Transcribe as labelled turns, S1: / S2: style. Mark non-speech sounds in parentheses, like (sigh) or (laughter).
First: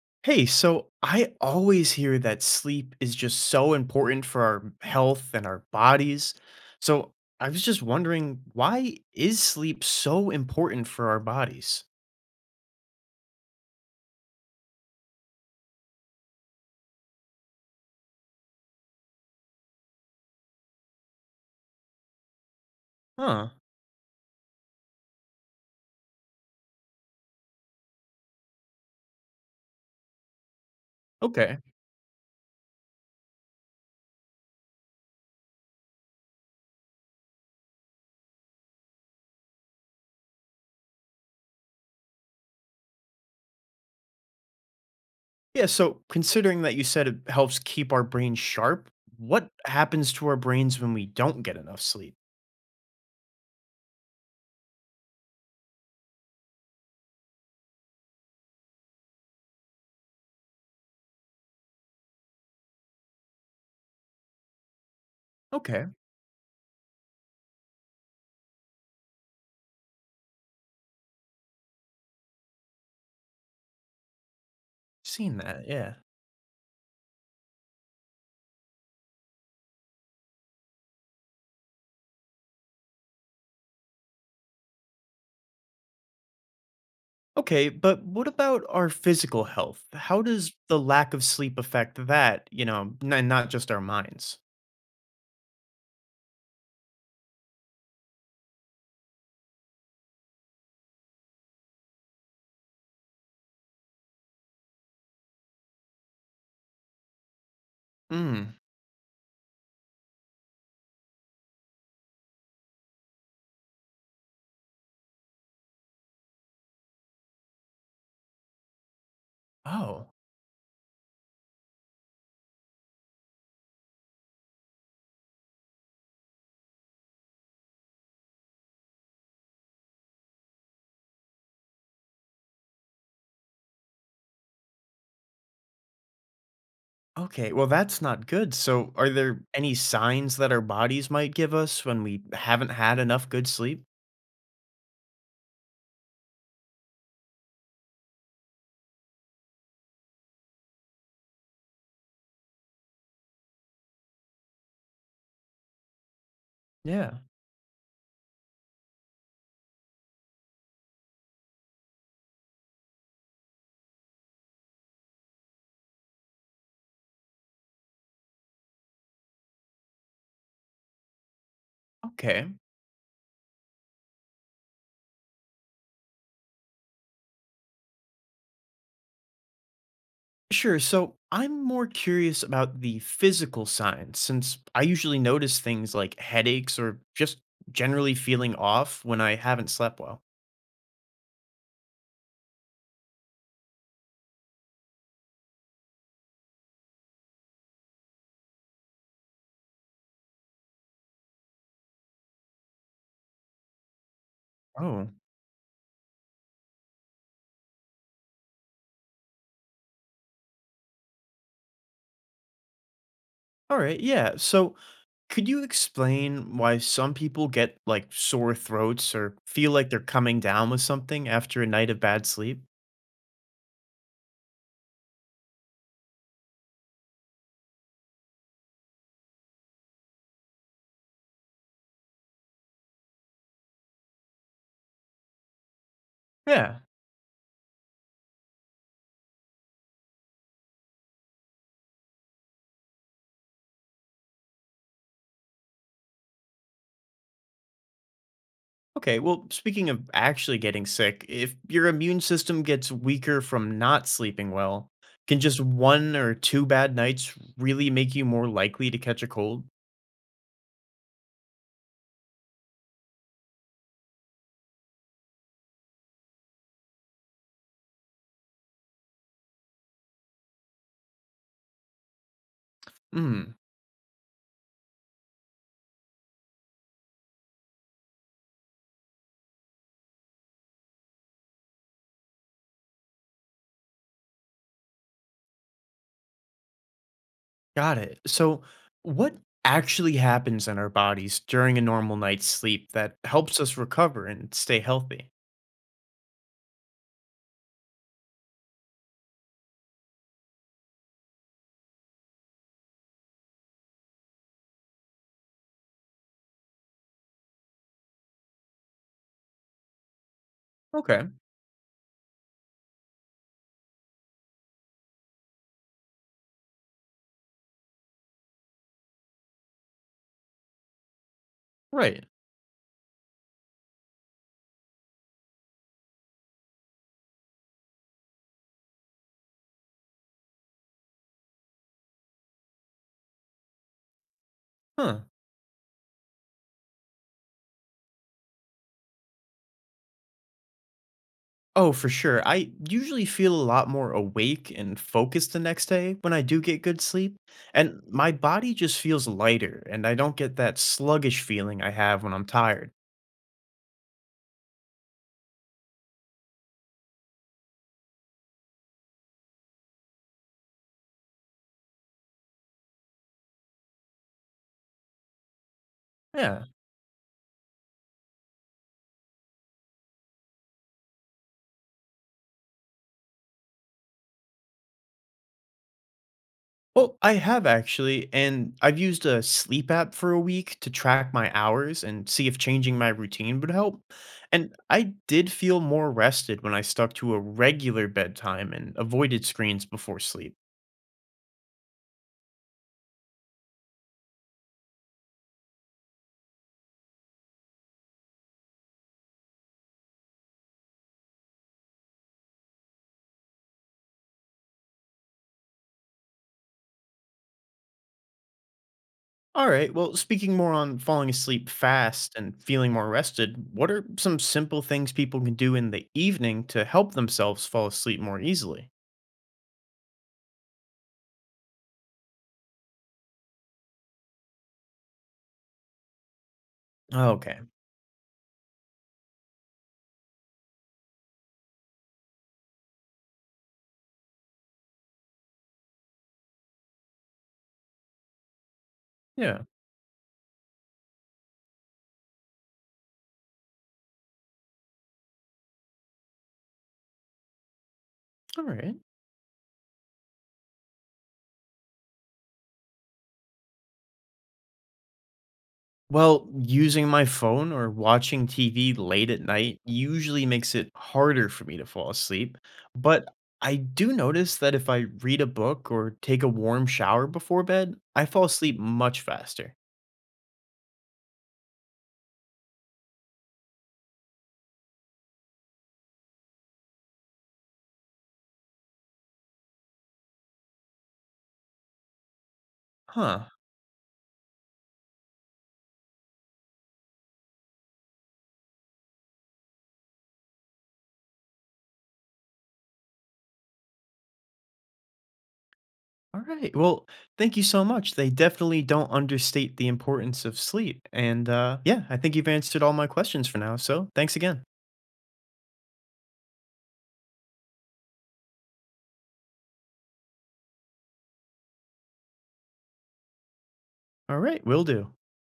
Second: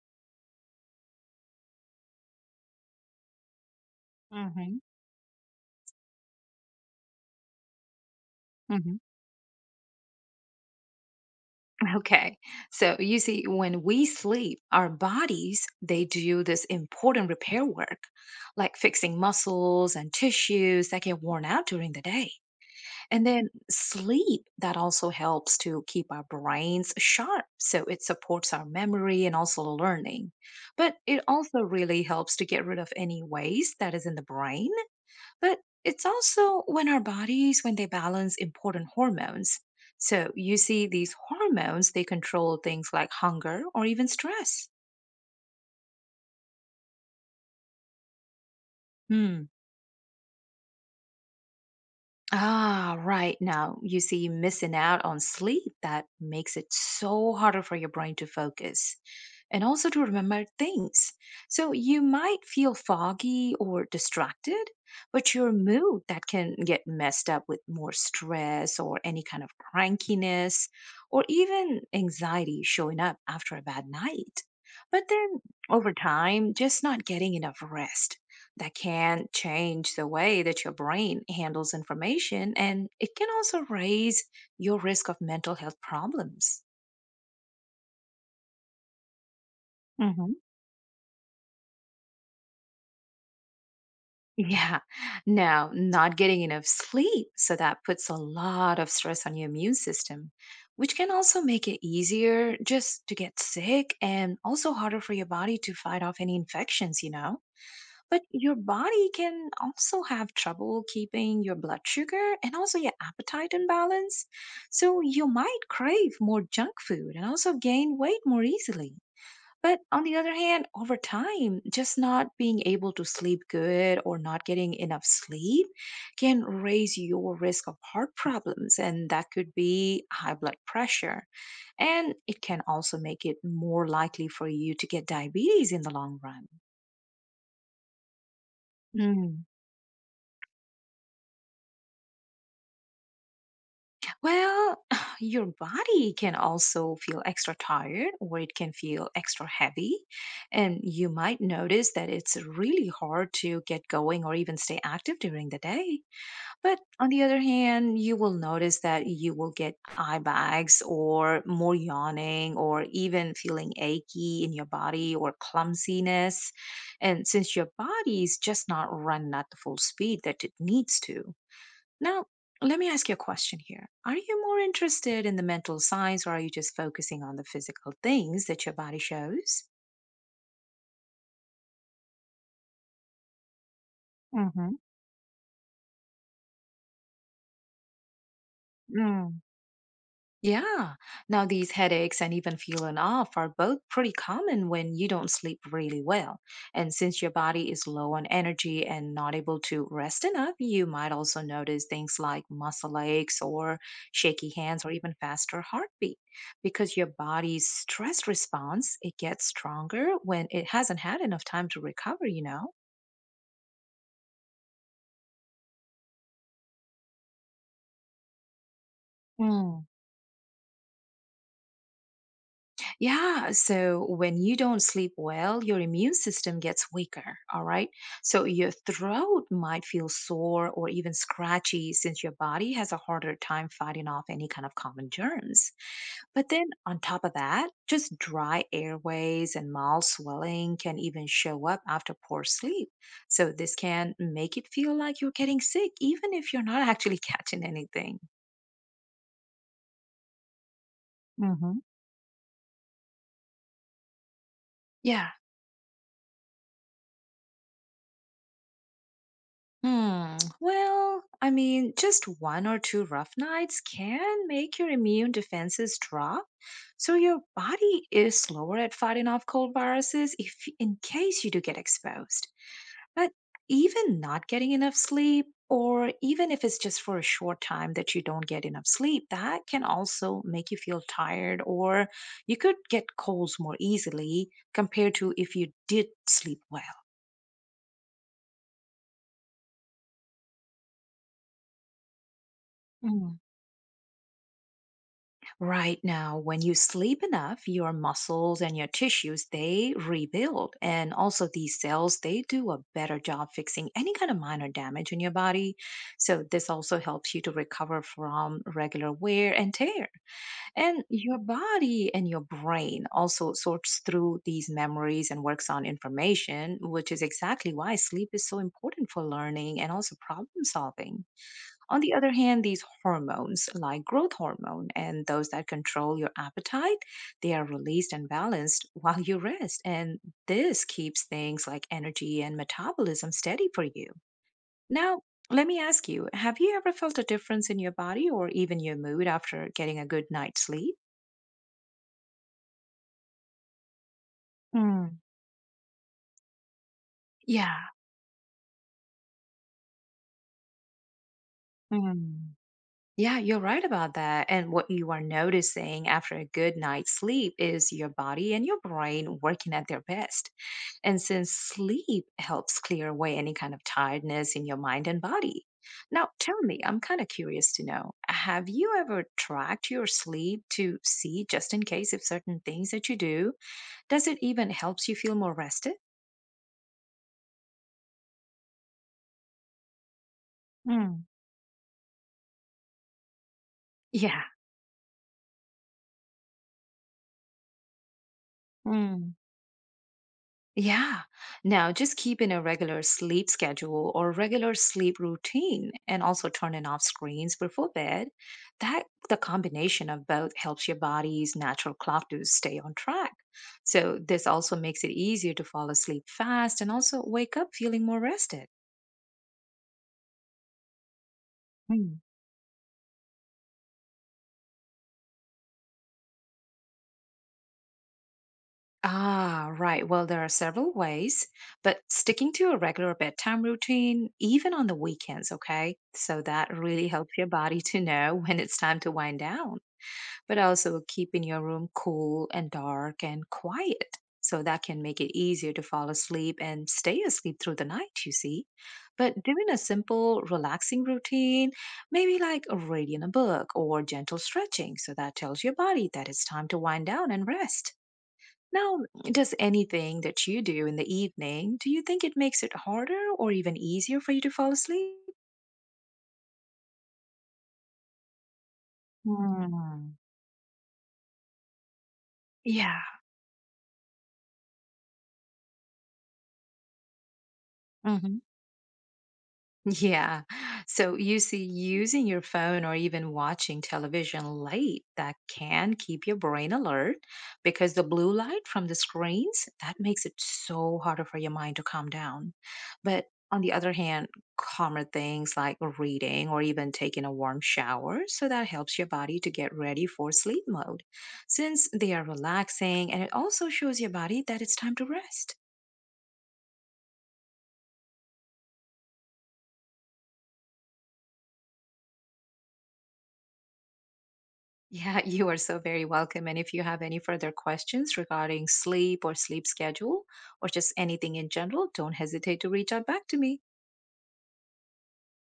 S1: Hey, so I always hear that sleep is just so important for our
S2: Mhm.
S1: health and our bodies. So I was just wondering, why
S2: Mhm.
S1: is sleep so important for our bodies?
S2: Okay. So you see, when we sleep, our bodies, they do this important repair work, like fixing muscles and tissues that get worn out during the day. And then
S1: Huh.
S2: sleep, that also helps to keep our brains sharp. So it supports our memory and also learning. But it
S1: Okay.
S2: also really helps to get rid of any waste that is in the brain. But it's also when our bodies, when they balance important hormones. So you see, these hormones, they control things like hunger or even stress.
S1: Yeah. So considering that you said it helps keep our brain sharp,
S2: Hmm.
S1: what happens to our brains when we don't get enough sleep?
S2: Ah, right. Now you see, missing out on sleep, that makes it so harder for your brain to focus, and also to remember things. So you might feel foggy or distracted, but your
S1: Okay.
S2: mood that can get messed up with more stress or any kind of crankiness or even anxiety showing up after a bad night. But
S1: Seen
S2: then
S1: that.
S2: over
S1: Yeah.
S2: time, just not getting enough rest that can change the way that your brain handles information, and it can also raise your risk of mental health problems.
S1: Okay. But what about our physical health? How does the lack of sleep affect that, you know, and not just our minds?
S2: Yeah. Now, not getting enough sleep, so that puts a lot of stress on your immune system, which can also make it easier just to get sick and also harder for your body to fight off any infections, you know? But
S1: Hmm.
S2: your body can also have trouble keeping your blood sugar and also your appetite in balance. So you might crave more junk food and also gain weight more easily. But on
S1: Oh,
S2: the other hand, over time, just not being able to sleep good or not getting enough sleep can raise your risk of heart problems, and that could be high blood pressure. And it can also make it more likely for you to get diabetes in the long run.
S1: okay. Well, that's not good. So, are there
S2: Mm.
S1: any signs that our bodies might give us when we haven't had enough good sleep?
S2: Well, (sighs) your body can also feel extra tired, or it can feel extra heavy. And you might notice that it's really hard to get going or even stay active during the day. But on
S1: Yeah.
S2: the other hand, you will notice that you will get eye bags or more yawning or even feeling achy in your body or clumsiness. And since your body is just not run at the full speed that it needs to. Now,
S1: Okay.
S2: let me ask you a question here. Are you more interested in the mental signs, or are you just focusing on the physical things that your body shows?
S1: Sure. So, I'm more curious about the physical signs since
S2: Mm-hmm.
S1: I usually notice things like headaches or just generally feeling off when I haven't slept well.
S2: Yeah. Now, these headaches and even feeling off are both pretty common when you don't sleep really well. And since your body is low on energy and not able to rest enough, you might also notice things like muscle aches or shaky hands or
S1: Oh.
S2: even faster heartbeat, because your body's stress response, it gets stronger when it hasn't had enough time to recover, you
S1: All right. Yeah. So, could you explain why some people get like sore throats or feel
S2: know?
S1: like they're coming down with something after a night of bad sleep?
S2: Yeah, so when you don't sleep well, your immune system gets weaker, all right? So your throat might feel sore or even scratchy since your body has a harder time fighting off any kind of common germs. But then
S1: Yeah.
S2: on top of that, just dry airways and mild swelling can even show up after poor sleep. So this can make it feel like you're getting sick, even if you're not actually (laughs) catching anything.
S1: Okay, well, speaking of actually getting sick, if
S2: Hmm.
S1: your immune system gets weaker from not sleeping well,
S2: Yeah.
S1: can just one or two bad nights really make you more likely to catch a cold?
S2: Hmm. Well, just one or two rough nights can make your immune defenses drop. So your body is slower at fighting off cold viruses if in case you do get exposed. But
S1: Hmm,
S2: even not getting enough sleep, or even if it's just for a short time that you don't get enough sleep, that can also make you feel tired, or you could get colds more easily compared to if you did sleep well.
S1: got it. So, what actually happens in our bodies during a normal night's sleep that helps us recover and stay healthy?
S2: Right now, when you sleep enough, your muscles and your tissues, they rebuild. And also these cells, they do a better job fixing any kind of minor damage in your body. So this also helps you to recover from regular wear and tear. And
S1: Okay,
S2: your body and your brain also sorts through these memories and works on information, which is exactly why sleep is so important for learning and also problem solving. On the
S1: right.
S2: other hand, these hormones, like growth hormone and those that control your appetite, they are released and balanced (laughs) while you rest. And this keeps things like energy and metabolism steady for you.
S1: Huh.
S2: Now, let me ask you, have you ever felt a difference in your body or even your mood after getting a good night's sleep?
S1: Oh, for sure. I usually feel a lot more awake and
S2: Mm.
S1: focused the next day when I do get good sleep.
S2: Yeah.
S1: And my body just feels lighter, and I don't get that sluggish feeling I have when I'm
S2: Mm.
S1: tired.
S2: Yeah, you're right about that. And what you are noticing after a good night's sleep is your body and your brain working at their best. And since sleep helps clear away any kind of tiredness in your mind and body. Now, tell
S1: Yeah.
S2: me, I'm kind of curious to know, have you ever tracked your sleep to see just in case if certain things that you do, does it even helps you feel more rested?
S1: Well, I have actually, and I've used a sleep app for a week to
S2: Mm.
S1: track my hours and see if changing my routine would help.
S2: Yeah.
S1: And I did feel more rested when I stuck to a regular bedtime and
S2: Mm.
S1: avoided screens before sleep.
S2: Yeah. Now, just keep in a regular sleep schedule or regular sleep routine, and also turning off screens before bed. That the combination of both helps your body's natural clock to stay on track. So, this also makes it easier to fall asleep fast and also wake up feeling more rested.
S1: All right. Well, speaking more on falling asleep
S2: Hmm.
S1: fast and feeling more rested, what are some simple things people can do in the evening to help themselves fall asleep more easily?
S2: Ah, right. Well, there are several ways, but sticking to a regular bedtime routine, even on the weekends, okay? So that really
S1: Oh,
S2: helps your
S1: okay.
S2: body to know (laughs) when it's time to wind down. But also keeping your room cool and dark and quiet. So that can make it easier to fall asleep and stay asleep through the night, you see. But
S1: Yeah.
S2: doing a simple, relaxing routine, maybe like reading a book or gentle stretching, so that tells your body that it's time to wind down and rest.
S1: All right.
S2: Now, does anything that you do in the evening, do you think it makes it harder or even easier for you to fall asleep?
S1: Well, using my phone or watching TV late at night
S2: Hmm.
S1: usually makes it harder for me to fall asleep,
S2: Yeah.
S1: but I do notice that if I read a book or take a warm shower before bed, I
S2: Mhm.
S1: fall asleep much faster.
S2: Yeah. So you see, using your phone or even watching television late, that can keep your brain alert, because the blue light from the screens, that makes it so harder for your mind to calm down. But
S1: Huh.
S2: on the other hand, calmer things like reading or even taking a warm shower, so that helps your body to get ready for sleep mode since they are relaxing, and it also shows your body that it's time to rest.
S1: All right. Well, thank you so much. They definitely don't understate the importance of sleep. And yeah, I think you've answered all my questions for now. So thanks again.
S2: Yeah, (laughs) you are so very welcome. And if you have any further questions regarding sleep or sleep schedule or just anything in general, don't hesitate to reach out back to me.
S1: All right. Will do.